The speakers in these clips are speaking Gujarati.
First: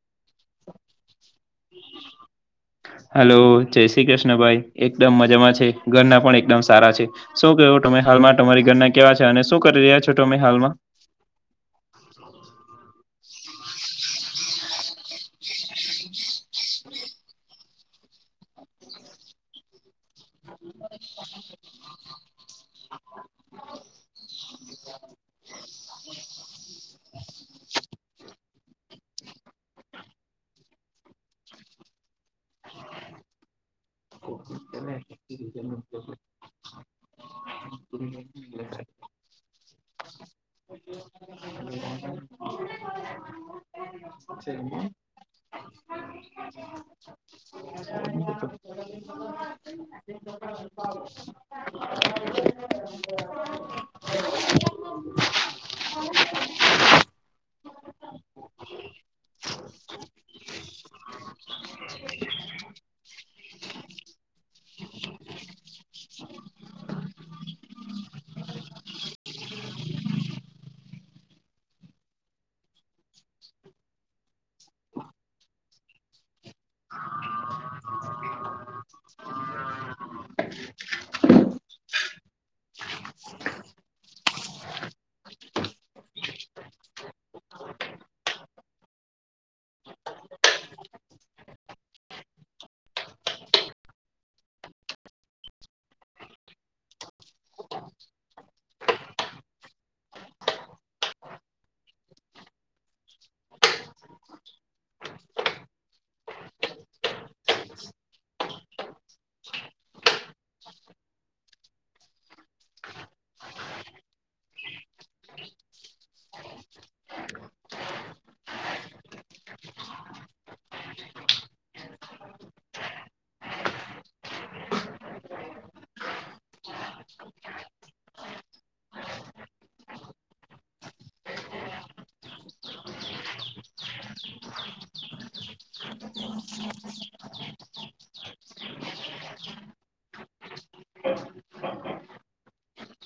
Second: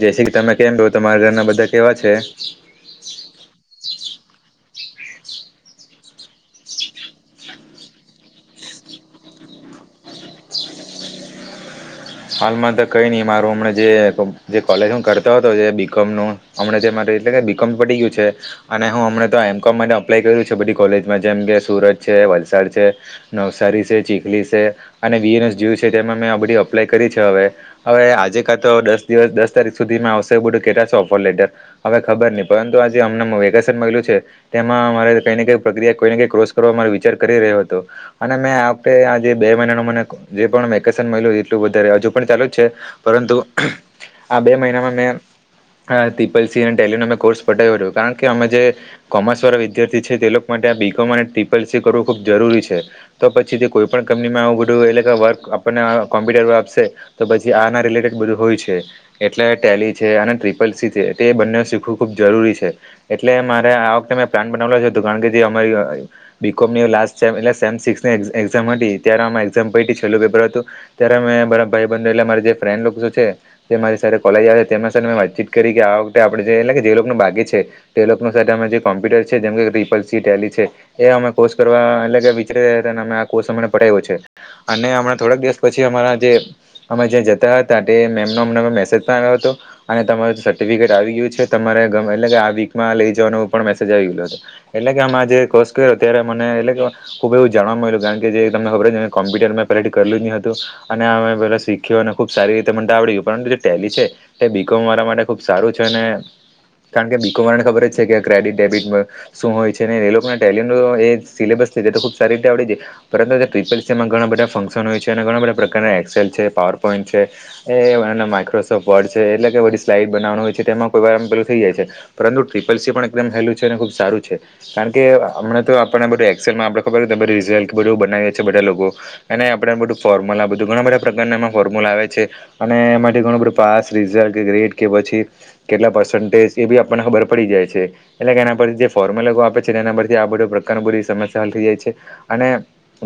જૈસી કે તમે કેમ છો, તમારા ઘરના બધા કેવા છે? હલો જય શ્રી કૃષ્ણ ભાઈ એકદમ મજામાં છે, ઘરના પણ એકદમ સારા છે. શું કેવું તમે હાલમાં તમારી ઘરના કેવા છે, અને શું કરી રહ્યા છો તમે હાલમાં? હાલમાં તો કઈ ની મારું હમણા જે કોલેજ કરતો હતો જે બીકોમ નું હમણા જે મારે એટલે કે બી કોમ પટી ગયું છે. અને હું હમણે તો એમ કોમ માટે અપ્લાય કયરું છે, બધી કોલેજમાં જેમ કે સુરત છે, વલસાડ છે. નવસારી છે, ચીખલી છે, અને V N S G U છે, તેમાં મેં અ બધી અ અપ્લાય કરી છે હવે હવે આજે કાં તો દસ દિવસ દસ તારીખ સુધીમાં આવશે એ બધું કેટા છે ઓફર લેટર હવે ખબર નહી પરંતુ આ જે અમને વેકેશન મલ્યું છે. એમાં અમારે કઈ ને કઈ પ્રક્રિયા કોઈને કઈ ક્રોસ કરવા મારો વિચાર કરી રહ્યો હતો. અને મેં આ વખતે આ જે બે મહિના નું મને જે પણ વેકેશન મલ્યું વધારે હજુ પણ ચાલુ જ છે પરંતુ આ બે મહિનામાં મેં તીપલ સી અને ટેલી નો મેં કોર્સ પાટાઈ વર્યો કારણ કે અમે જે કોમર્સ વાળા વિદ્યાર્થી છે તે લોકો માટે આ બી. કોમ. અને ટિપલ સી કરવું ખૂબ જરૂરી છે. તો પછી તે કોઈ પણ કંપનીમાં આવું બધું એટલે કે વર્ક આપને કોમ્પ્યુટર આપશે તો પછી આના રિલેટેડ બધું હોય છે. એટલે ટેલી છે, અને ટ્રિપલસી છે, તે બંને શીખવું ખુબ જરૂરી છે. એટલે મારે આ વખતે મેં પ્લાન બનાવલો જ હતો કારણ કે જે અમારી બીકોમની લાસ્ટ સેમ એટલે સેમ સિક્સની એક એક્ઝામ હતી ત્યારે અમે એક્ઝામ પયતી છેલ્લું પેપર હતું ત્યારે મેં બધા ભાઈ બંધ એટલે મારા જે ફ્રેન્ડ લોકો છે. તે મારી સાથે કોલેજ આવે તેમના સાથ મેં વાતચીત કરી કે આ વખતે આપણે જે એટલે કે જે લોકોનુ બાકી છે. તે લોકોનુ સાથે અમે જે કોમ્પ્યુટર છે, જેમ કે ત્રિપલસી ટેલી છે. એ અમે કોર્સ કરવા એટલે કે વિચારી રહ્યા હતા અમે આ કોર્સ અમણા પટાયવો છે, અને હમણા થોડાક દિવસ પછી અમારા જે અમે જ્યાં જતા હતા તે મેમનો અમ મેસેજ પણ આવ્યો હતો. અને તમાર સર્ટિફિકેટ આવી ગયું છે, તમારે એટલે કે આ વીકમાં લઈ જવાનો પણ મેસેજ આવી ગયલો હતો. એટલે કે આમા જે કોસ્ક ત્યારે મને એટલે કે ખુબ એવુ જાણવા મયલુ કારણ કે જે તમને ખબર જ કોમ્પુટર મે પેલેથી કરલું જ ની હ તુ અને હવે પેલા શીખ્યું અને ખુબ સારી રીતે મન ત આવડી ગય પરંતુ જે ટેલી છે. તે બીકોમ મારા માટે ખુબ સારું છે, અને કારણ કે બીકોમ એને ખબર જ છે, કે ક્રેડિટ ડેબિટ શું હોય છે, ને એ લોકો ટેલી એ સિલેબસ લીધે છે, તે તો ખુબ સારી રીતે આવડી જાય પરંતુ ટિપલસીમાં ઘણા બધા ફંક્શન હોય છે, અને બધા પ્રકારના એક્સેલ છે, પાવર પોઈન્ટ છે. એ માઇક્રોસોફ્ટ વર્ડ છે, એટલે કે બધી સ્લાઈડ બનાવવાનું હોય છે, તેમાં કોઈ વાર આમ પેલું થઈ જાય છે. પરંતુ ટ્રિપલ સી પણ એકદમ હેલું છે, અને ખુબ સારું છે. કારણ કે હમણા તો આપણને બધું એક્શનમાં આપણે ખબર [unintelligible] બધું બનાવીએ બધા લોકો એને આપણે બધું ફોર્મુલા બધું ઘણા બધા પ્રકારના એમાં ફોર્મુલા આવે છે. અને એમાંથી ઘણું બધું પાસ રિઝલ્ટ કે ગ્રેડ કે પછી કેટલા પર્સન્ટેજ એ બી આપણને ખબર પડી જાય છે. એટલે કે એના પરથી જે ફોર્મુલ આપે છે, એના પરથી આ બધ પ્રકારની બધી સમસ્યા હલ થઈ જાય છે, અને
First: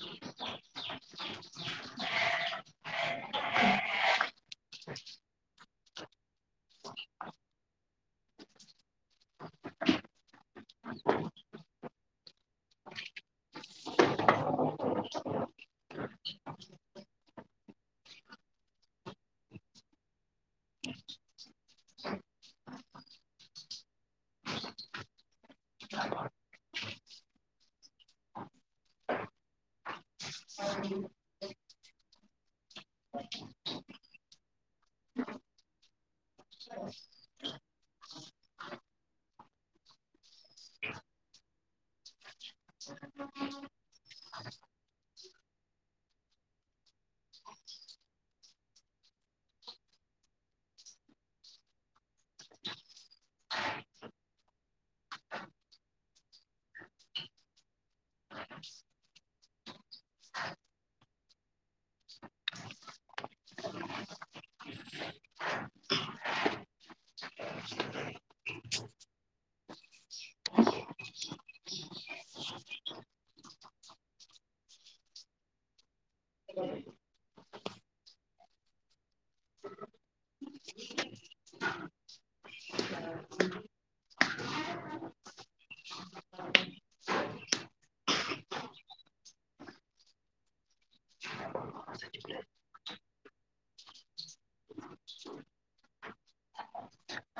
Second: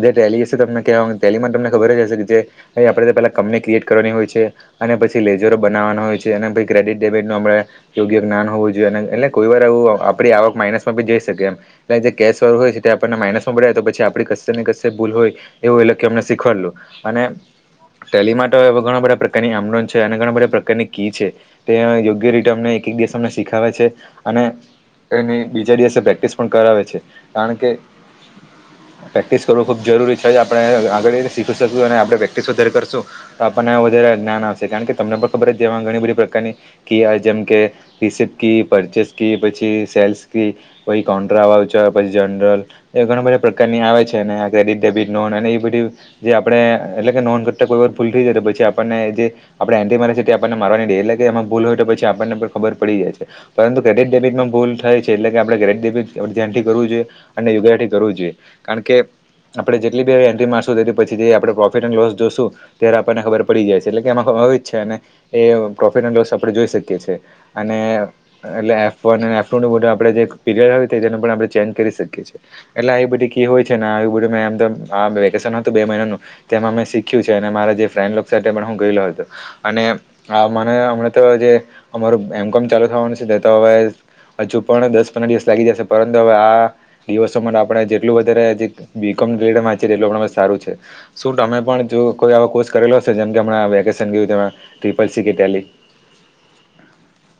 જે ટેલી હશે તમને કેવામાં ટેલિમાં તમને ખબર જ હશે, જે એ આપડે પેલા કમની ક્રિએટ કરવાની હોય છે અને પછી લેઝરો બનાવવાના હોય છે, અને પછી ક્રેડિટ ડેબિટ નુ અમણે યોગ્ય જ્ઞાન હોવું જોઈએ અને એટલે કોઈ વાર એવુ આપણી આવક માઇનસમાં બી જઈ શકે એમ ત્યાં જે કેશવાળું હોય છે, તે આપડના માઇનસમાં બોલે તો પછી આપડી કશેની કશે ભૂલ હોય એવું એટલે કે હમણાં સિક ખવલું અને ટેલીમા ત ઘણા બધા પ્રકારની આમનોધ છે, અને ઘણા બધા પ્રકારની કી છે. તે યોગ્ય રીતે અમને એક એક દિવસ અમને શીખાવે છે, અને એની બીજા દિવસે પ્રેક્ટિસ પણ કરાવે છે, કારણ કે પ્રેક્ટિસ કરવું ખુબ જરૂરી છે, ત જ આપણે આગળી શીખી શકશું અને આપણે પ્રેક્ટિસ વધારે કરશું તો આપણને વધારે જ્ઞાન આવશે કારણ કે તમને પણ ખબર તેમા ઘણી બધી પ્રકારની કીઆ જેમ કે રિસીપ કી પરચેસ કુ પછી સેલ્સ કી પહી કોન્ટરા વાવચર પહી જનરલ એ ઘણા બધા પ્રકારની આવે છે, અને આ ક્રેડિટ ડેબિટ નોન અને એ બધી જે આપણે એટલે કે નોધ કર કોઈ વાર ભુલ થય જાય ત પછી આપણને જે આપણેે એન્ટી મારે છે, આપણને મારવાની ડે લાગે એમાં ભૂલ હોય તો પછી આપણને પણ ખબર પડી જાય છે. પરંતુ ક્રેડિટ ડેબિટ ન ભલ થાય છે એટલે કે આપણે ક્રેડિટ ડેબિટ ધ્યાનથી કરવ જોઈએ અને યોગરાથી કરવું જોઈએ કારણ કે આપણે જેટલી બી હ એ માણશું પછી જે આપણે પ્રોફિટ એડ લોસ જોશું ત્યારે આપણને ખબર પડી જાય છે એટલે એમાં જ છેને. એ પ્રોફિટ એડ લોસ આપણે જોઈ શકીએ છેએ અને એટલે એફ વન એ એફ [unintelligible] ત્યાં આપડે જે [unintelligible] કે જે નંબર આપડે ચેન્જ કરી શકીએ છીએ. એટલે આવી બધી કી હોય છે, ને બધું મે તેમ આ વેકેશન હ બે મહિનાનું તેમાં મેં શીખ્યું છે, અને મારા જે ફ્રેન્ડ સાથે પણ હું ગયેલો હતો. અને આ મને હમણા તો જે અમારું એમ કોમ ચાલુ થવાનું છે, તો હવે હજુ પણ દસ પંદર દિવસ લાગી જશે પરંતુ હવે આ દિવસોમાં આપણે જેટલું વધારે જીત બીકોમ ગરેડ વાંચએ તેટલું સારું છે. શું તમે પણ જો કોઈ આો કોર્સ કરેલો હશે જેમ કે હમ વેકેશન ગયું ટ્રિપલ સી કે ટેલી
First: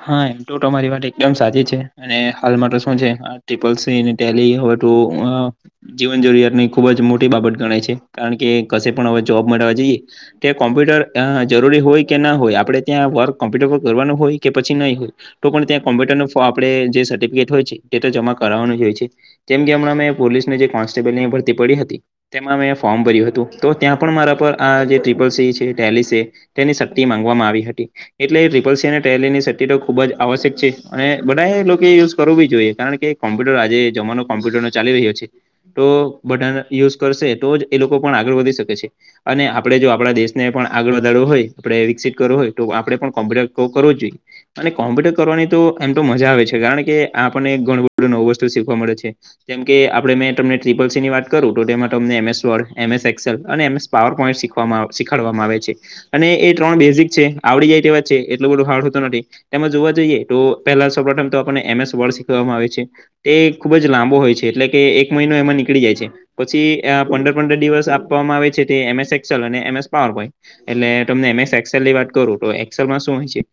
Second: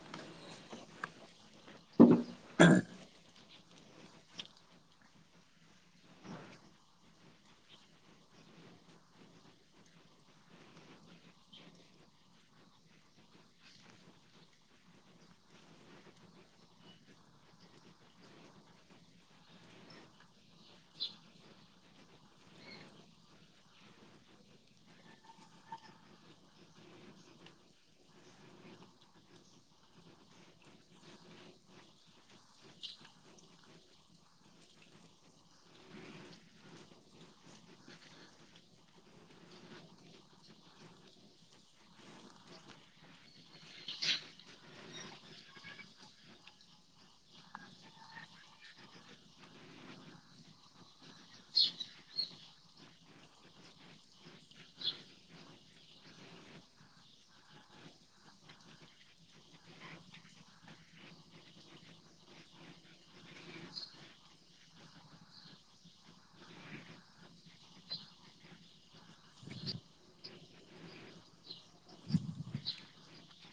હા એમ તોરી વાત એકદમ સાચી છે અને હાલમાં તો શું છે. ટિપલ સ ટેલી હવે તો જીવન જરૂરિયાત ની ખુબ જ મોટી બાબત ગણાય છે કારણ કે કશે પણ હવે જોબ મળવા જઈએ. કે કોમ્પ્યુટર અ જરૂરી હોય કે ના હોય આપડે ત્યાં વર્ક કોમ્પ્યુટર પર કરવાનું હોય. કે પછી નહીં હોય તો પણ ત્યાં કોમ્પ્યુટર આપણેે જે સર્ટિફિકેટ હોય છે તે તો જમા કરનું હોય છે. કેમ કે હમં પોલીસને જે કોન્સ્ટેબલ ભરતી પડી હતી. તેમાં મેં ફોર્મ ભર્યું હતું તો ત્યાં પણ મારા પર આ જે ટિપલ સી છે લી સ તેની સક્તિ માંગવામાં આવી હતી એટલે ટિપલ સ રલીની સ્ટટો ખુબ જ આવશ્યક છે અને બધા લોકો યુઝ કરવું બી જોઈએ કારણ કે કોમપ્યુટર આજેમાનો કમ્્યુટર નો ચાલી રહ્યો છે. તો બટાણ યુઝ કરશે તો જ એ લોકો પણ આગળ વધી શકે છે. અને આપડણે જો આપણા દેશને પણ આગળ વધારવું હોય આપડે વિકસિત કરવું હોય તો આપડે પણ કોમ્પ્યુટર કરવો જોઈએ અને કોમ્પ્યુટર કરવાની તો એમ તો મજા આવે છે કારણ કે આપણને ઘણું બધું નવું વસ્તુ શીખવા મળે છે. જેમ કે આપે મેં તમને ટ્રિપલ સી ની વાત કરું તો તેમાં તમને એમસ વડ એમસ એસેલ અને એસ પાવર પોઈન્ટ શીખવામાં શીખાડવામાં આવે છે અને એ ત્રણ બેઝિક છે આવડી જાય તેવા છે. એટ બધ હાર્ડતો નથી તેમાં જોવા જઈએ તો પેલા સૌ પ્રથમ તોને એમસ શીખવામાં આવે છે. તે ખુબ જ લાંબો હોય છે એટલે કે એક મહિનો એમાં નીકળી જાય છે. પછી પંદર પંદર દિવસ આપવામાં આવે છે તે એમ એસ એસેલ અને એમ એસ પાવર પોઈ એટલે તમને એમ એસ એક્સેલ ની વાત કરું તો એક્સેલમાં શું હોય.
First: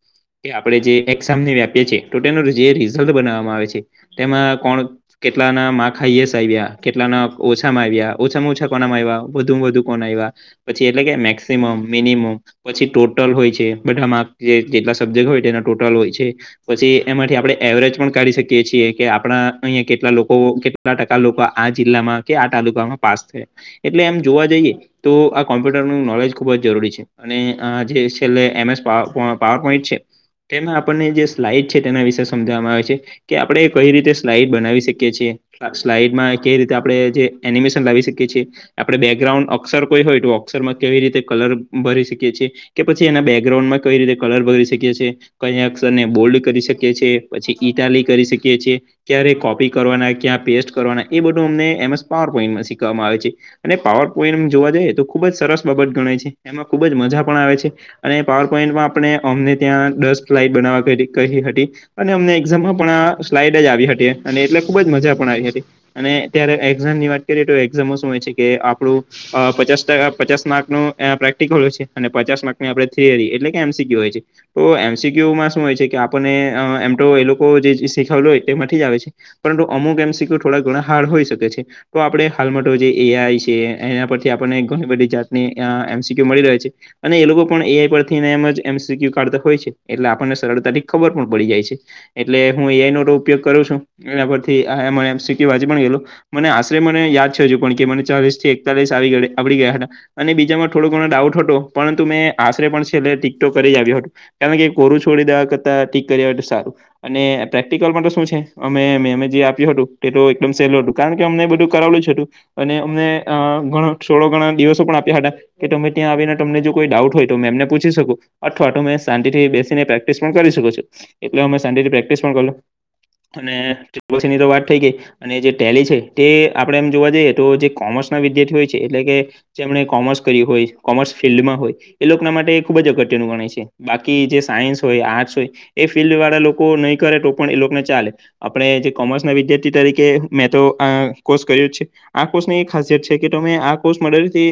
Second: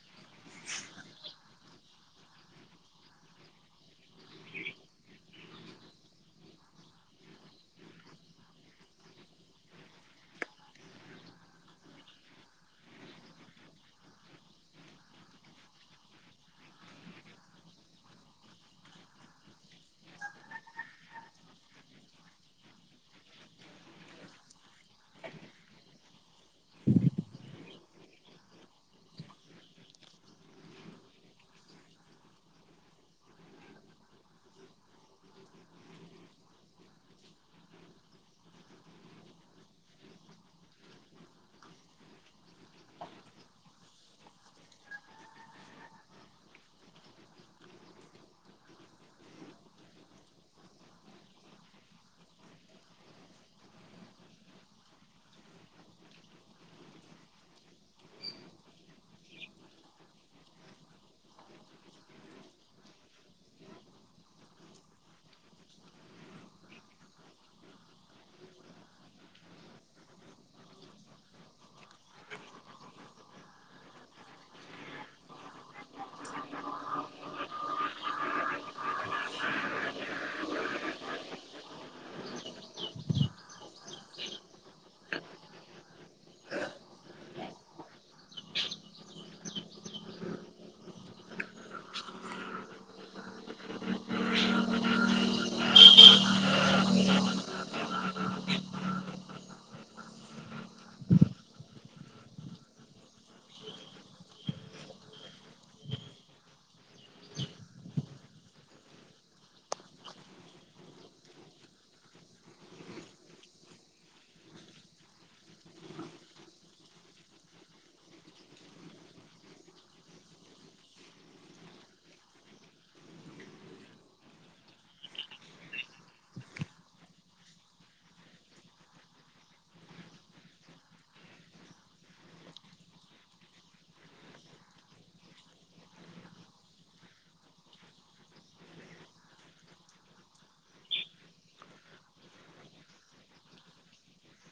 કે આપડણે જે એક્ઝામની વ્યાપીએ છીએ તો જે રિઝલ્ટ બનાવવામાં આવે છે. તેમાં કોણ કેટલાના મા ખાઈએસ આવ્યા કેટલાના ઓછામાં આવ્યા ઓછામાં ઓછા કોનામાં આવ્યા વધુ વધુ કોણ આવ્યા. પછી એટલે કે મેક્સિમમ મિનિમમ પછી ટોટલ હોય છે. બધામાં જે જેટલા સબ્જેક્ટ હોય તેના ટોટલ હોય છે. પછી એમાંથી આપણે એવરેજ પણ કાઢી શકીએ છીએ કે આપણા અહીયાં કેટલા લોકો કેટ કેટલા ટકા લોકો આ જિલ્લામાં કે આ તાલુકામાં પાસ થયા. એટલે એમ જોવા જઈએ તો આ કોમ્પ્યુટરનું નોલેજ ખુબ જ જરૂરી છે. અને જે છેલ્લે એમ એસ પાવર પોઈન્ટ છે તેમાં આપણને જે સ્લાઈડ છે તેના વિશે સમજવામાં આવે છે. કે આપણે કઈ રીતે સ્લાઈડ બનાવી શકીએ છીએ. સ્લાઈડમાં કેવી રીતે આપણે જે એનિમેશન લાવી શકીએ છીએ. આપડણે બેકગ્રાઉન્ડ અક્ષર કોઈ હોય તો અક્ષરમાં કેવી રીતે કલર ભરી શકીએ છીએ. કે પછી એના બેકગ્રાઉન્ડ માં કઈ રીતે કલર ભરી શકીએ છીએ ક અક્ષર ને બોલ્ડ કરી શકીએ છીએ પછી ઈટાલી કરી શકી છીએ. ક્યારે કોપી કરવાના ક્યાં પેસ્ટ કરવાના એ બધું અમને એમસ પાવર પોઈન્ટમાં શીખવામાં આવે છે. અને પાવર પોઈન્ટ જોવા જઈએ તો ખુબ જ સરસ બાબત ગણાય છે એમાં ખુબ જ મજા પણ આવે છે. અને પાવર પોઈન્ટમાં આપણે અમને ત્યાં દસ ફ્લાઇટ બનાવવા કહી હતી. અને અમને એઝામમાં પણ આ સ્લાઈડ જ આવી હતી અને એટલે ખુબ જ મજા પણ આવી હતી. અને અત્યારે એક્ઝામ ની વાત કરીએ તો એક્ઝામ શું હોય છે કે આપણું પચાસ ટ પચાસ માર્ક ન પ્રેક્ટિકલ હોય છે અને પચાસ માર્કની આપણે થિયરી એટકે એમ સી કયું હોય છે. તો એમસીક્યુમાં શું હોય છે કે આપણને એમ તો એ લોકો જે શીખાવલો હોય તે માંથી જ આવે છે. પરંતુ અમુક એમ શી કયું થોડાક ઘણા હાર્ડ હોઈ શકે છે. તો આપે હાલમાં જે એઆઈ છે એના પરથી આપણને ઘણી બધી જાતની એમસીક્યુ મળી રહે છે. અને એ લોકો પણ એ એમ જ એમસી્કયું કાઢતા હોય છે એટલે આપણને સરળતા થી ખબર પણ પડી જાય છે. એટલે હું એઆઈ નો તો ઉપયોગ કરું છું એના પરથી એમ સી કયું હજી પણ ગયેલું. મને આશરે મને યાદ છે કે મને ચાલીસ થી એકતાલીસ આવડી ગયા હતા. અને બીજામાં થોડો ઘણો ડાઉટ હતો પરંતુ મેં આશરે પણ છેલ્લે ટીક તો કરી જ આવ્યો હતું. કારણ કે કોરું છોડી દેવા કરતાં ટિક કર એ સારું અને પ્રેક્ટિકલમાં તો શું છે અમે મેંમે જે આપ્યું હતું તે તો એકદમ સહેલું હતું. કારણ કે અમને બધું કરાવલું જ હતું અને અમને થોડા ગણા દિવસો પણ આપ્યા હતા. કે તમે ત્યાં આવીને તમને જો કોઈ ડાઉટ હોય તો મેમને પૂછ શાંતિથી બેસીને પ્રેક્ટિસ પણ કરી શકો છું. એટલે અમે શાંતિથી પ્રેક્ટિસ પણ કર અને પછી ટ્રિપલ સી ની તો વાત થઈ ગઈ. અને જે ટેલી છે તે આપણે એમ જોવા જઈએ તો જે કોમર્સ ના વિદ્યાર્થીઓ હોય છે એટલે કે જેમણે કોમર્સ કર્યું હોય કોમર્સ ફિલ્ડમાં હોય એ લોકોના માટે ખૂબ જ અગત્યનું ગણાય છે બાકી જે સાયન્સ હોય આર્ટસ હોય એ ફિલ્ડ વાળા લોકો નહી કરે તો પણ એ લોકોને ચાલે. આપણે જે કોમર્સ ના વિદ્યાર્થી તરીકે મે તો કોર્સ કર્યો છે. આ કોર્ષ ની એ ખાસિયત છે કે તમે આ કોર્ષ મળેથી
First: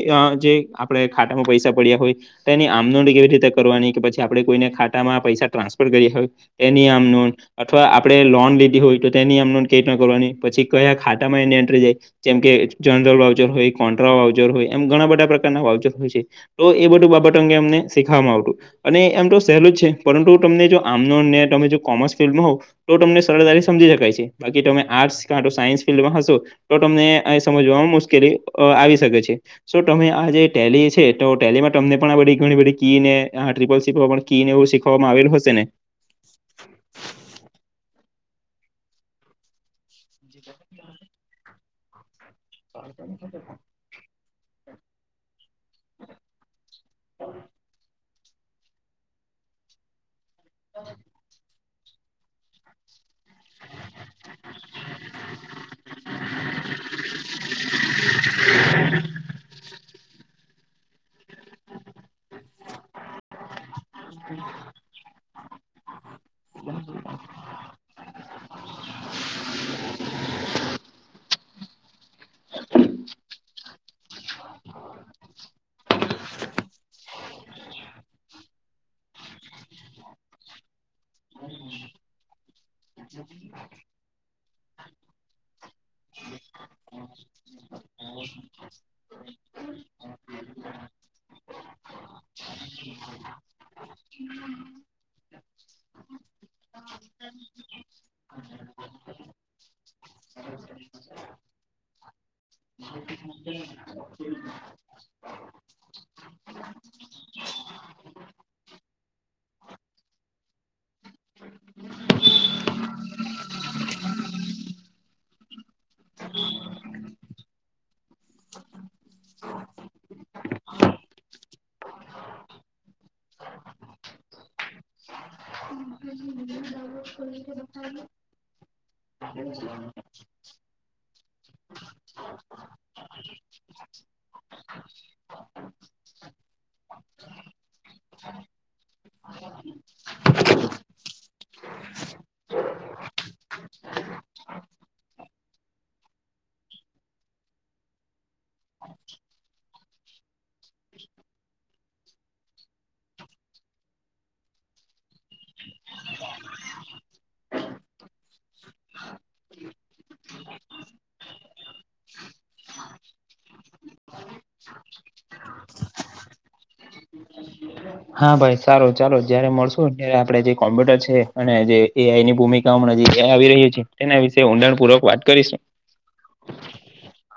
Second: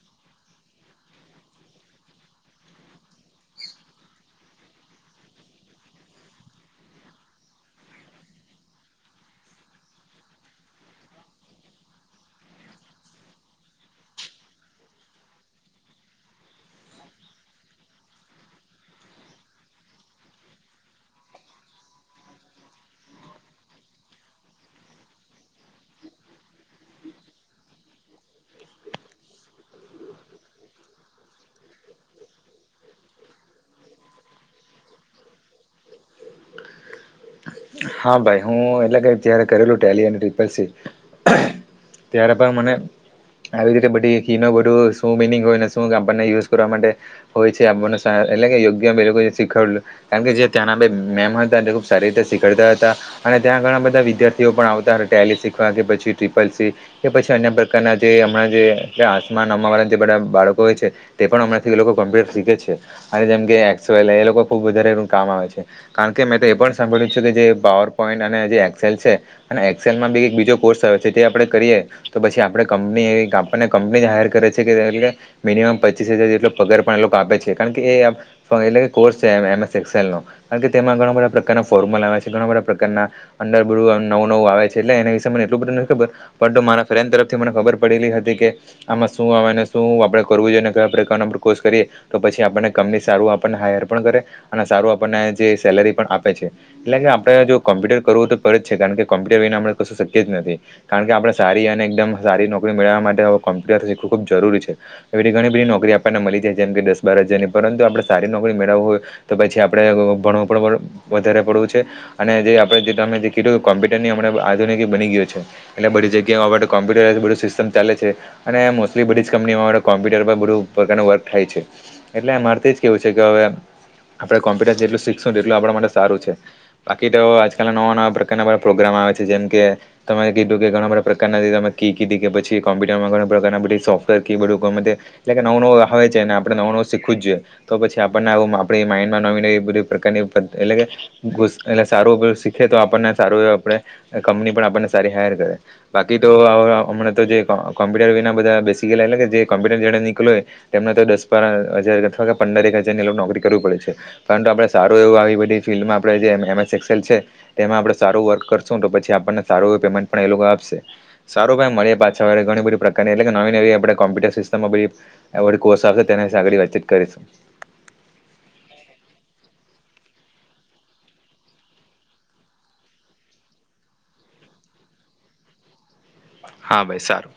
જે આપણે ખાતામાં પૈસા પડ્યા હોય એની આમદોડી કેવી રીતે કરવાની કે પછી આપડણે કોઈને ખાતામાં પૈસા ટ્રાન્સફર કરીએ એની આમ નોઘ અથવા આપે લોન લીધી હોય તો તેની આમ કઈ રીતના કરવાની પછી કયા ખાતામાં એની એન્ટ્રી જાય જેમ કે જનરલ વાઉચર હોય કોન્ટ્રા વાઉચર હોય એમ ઘણા બધા પ્રકારના વાઉચર હોય છે. તો એ બધું બાબતો અંગે અમને શીખવામાં આવતું. અને એમ તો સહેલું જ છે પરંતુ તમને જો આમનો તમે જો કોમર્સ ફિલ્ડમાં હોવ તો તમને સરળતાથી સમજી શકાય છે બાકી તમે આર્ટસ કાંતો સાયન્સ ફિલ્ડમાં હશો તો તમને આય સમજવામાં મુશ્કેલી આવી શકે છે. તો તમે આ જે ટેલી છે તો ટેલીમાં તમને પણ આ બધી ઘણી બધી કી ને ત્રિપલ સી પણ કી ને એવું શીખવામાં આવેલ હશે ને હા ભાઈ હું એટલે કત્યારે કરેલું ટેલી અને ત્રિપલ સી ત્યારે પણ મને આવીતે બધી કી નો બધું શું મિનિંગ હોય ને શું કામ ને યુઝ કરવા માટે હોય છે આપણને એટલે કે યોગ્ય લોકો શીખડું કારણ કે જે ત્યાંના બે મેમ હતા ખુબ સારી રીતે શીખડતા હતા. અને ત્યાં ઘણા બધા વિદ્યાર્થીઓ પણ આવતા હતા ટેલીસ શીખવા કે પછી ટ્રીિપલ સી કે પછી અન્ય પ્રકારના જે હમણાં જે આસમા નમવા વાળા જે બધા બાળકો હોય છે તે પણ હમણાંથી લોકો કોમ્પ્યુટર શીખે છે અને જેમ કે એ એ લોકો ખુબ વધારે એ કામ આવે છે કારણ કે મેં તો એ પણ સાંભળ્યું છું કે જે પાવર પોઈન્ટ અને જે એક્સેલ છે. અને એક્સેલમાં બી એક બીજો કોર્સ આવે છે તે આપણે કરીએ તો પછી આપે કંપની આપણને કંપની જ હાયર કરે છે કે મિનિમમ પચીસ હજાર જેટલો પગાર પણ એ લોકો આપે છે કારણ કે એ એટલે કે કોર્સ છેસ એક્લ નો કારણ કે તે ઘણા બધા-' ફોર્મલ આવે છે ઘણા બધા પ્રકારના અંદર આમ નવું નવું આવે છે એટલે એના વિશે મને એટલું બધું નથી ખબર પણ મારા ફ્રેન્ તરફથી મને ખબર પડેલી હતી કે આમાં શું આવે ને શું આપડે કરવું જોઈએ ને કયા પ્રકારનોકોષ કરીએ તો પછી આપણને કંપની સારું આપણને હાયર પણ કરે અને સારું આપણને જે સેલરી પણ આપે એટલે કે આપડે જો કોમ્્યુટર કરવું તો પર જ છે કારણ કે કોમ્પ્યુટર રહીને આપણે કશું શક્ય જ નથી કારણ કે આપણે સારી અને એકદમ સારી નોક. મેળવવા માટે કોમ્પ્યુટર શીખવું ખૂબ જરૂરી છે. એવીી ઘણી બધી નોકરી આપણને મળી જાય છે જેમ કે દસ બાર હજારની પરંતુ આપણે સારી નકરી મેળવવી હોય. તો પછી આપડે ભણું પણ વધારે પડવું છે અને જે આપણે જેમે જે કીધું કે કોમ્પ્યુટરની અમણા આધુનિક બની ગયું છે. એટલે બધી જગ્યાઓ કો્પ્યુટર બધું સિસ્ટમ ચાલે છે. અને મોસ્ટલી બધી જ કંપનીઓમાં કોમ્પ્યુટર પર બધું પ્રકારનું વર્ક થાય છે. એટલે અ મારેથી કેવું છે કે હવે આપડે કોમ્પ્યુટર જેટલું શીખશું એટલું આપણા માટે. સારું છે બાકી તો આજકાલના નવા નવા પ્રકારના બા પ્રોગ્રામ આવે છે જેમ કે તમે. કીધું કે ઘણા બધા પ્રકારના તમે કીધ કે પછી કોમ્પ્યુટરમાં ઘણા પ્રકારના બધી સોફ્ટવેર કી બધું ગમે. એટલે કે નવ નુંવે છેને આપણે નવ નુંીખવું જ જોઈએ. તો પછી આપણને આવ આપ માઇન્ડમાં નોમ બધી પ્રકારની. એટલે કે એટલે સારું શીખે તો આપણને સારું આપે. કંપની પણ આપણને સારી હાયર કરે. બાકી તો હમણાં તો જે કોમ્પ્યુટર વિના બધા બેસી ગયલા જે કોમ્પ્યુટર જે નીકળ્યોય. તેમને તો દસ બાર હજાર અથવા પંદર એક હજાર ની નોકરી કરવી પડે છે પરંતુ આપડણે સારું એવું આવી. ફિલ્ડમાં આપણે જે એમસ એક્સએલ છે. તેમાં આપડે સારું વર્ક કરશું તો પછી આપણને સારું એ પેમેન્ટ પણ એ લોકો આપશે. સારું ભાઈ મળે પાછાળ ઘણીધી પ્રકારની એટલે કે નવી નવી આપણે કોમ્પ્યુટર સિસ્ટમમાં બધી. એવ કોષખે તેને સાગળડી વ્યચત કરીશું. હા ભાઈ સારો ચાલો જયારે મળશો ત્યારે આપડે જે કોમ્પ્યુટર છે અને જે. એ આની ભૂમિકા નજી આવી ર્યું છે તેના વિશે ઊંડાણપૂર્વક વાત કરીશ. હા ભાઈ સારું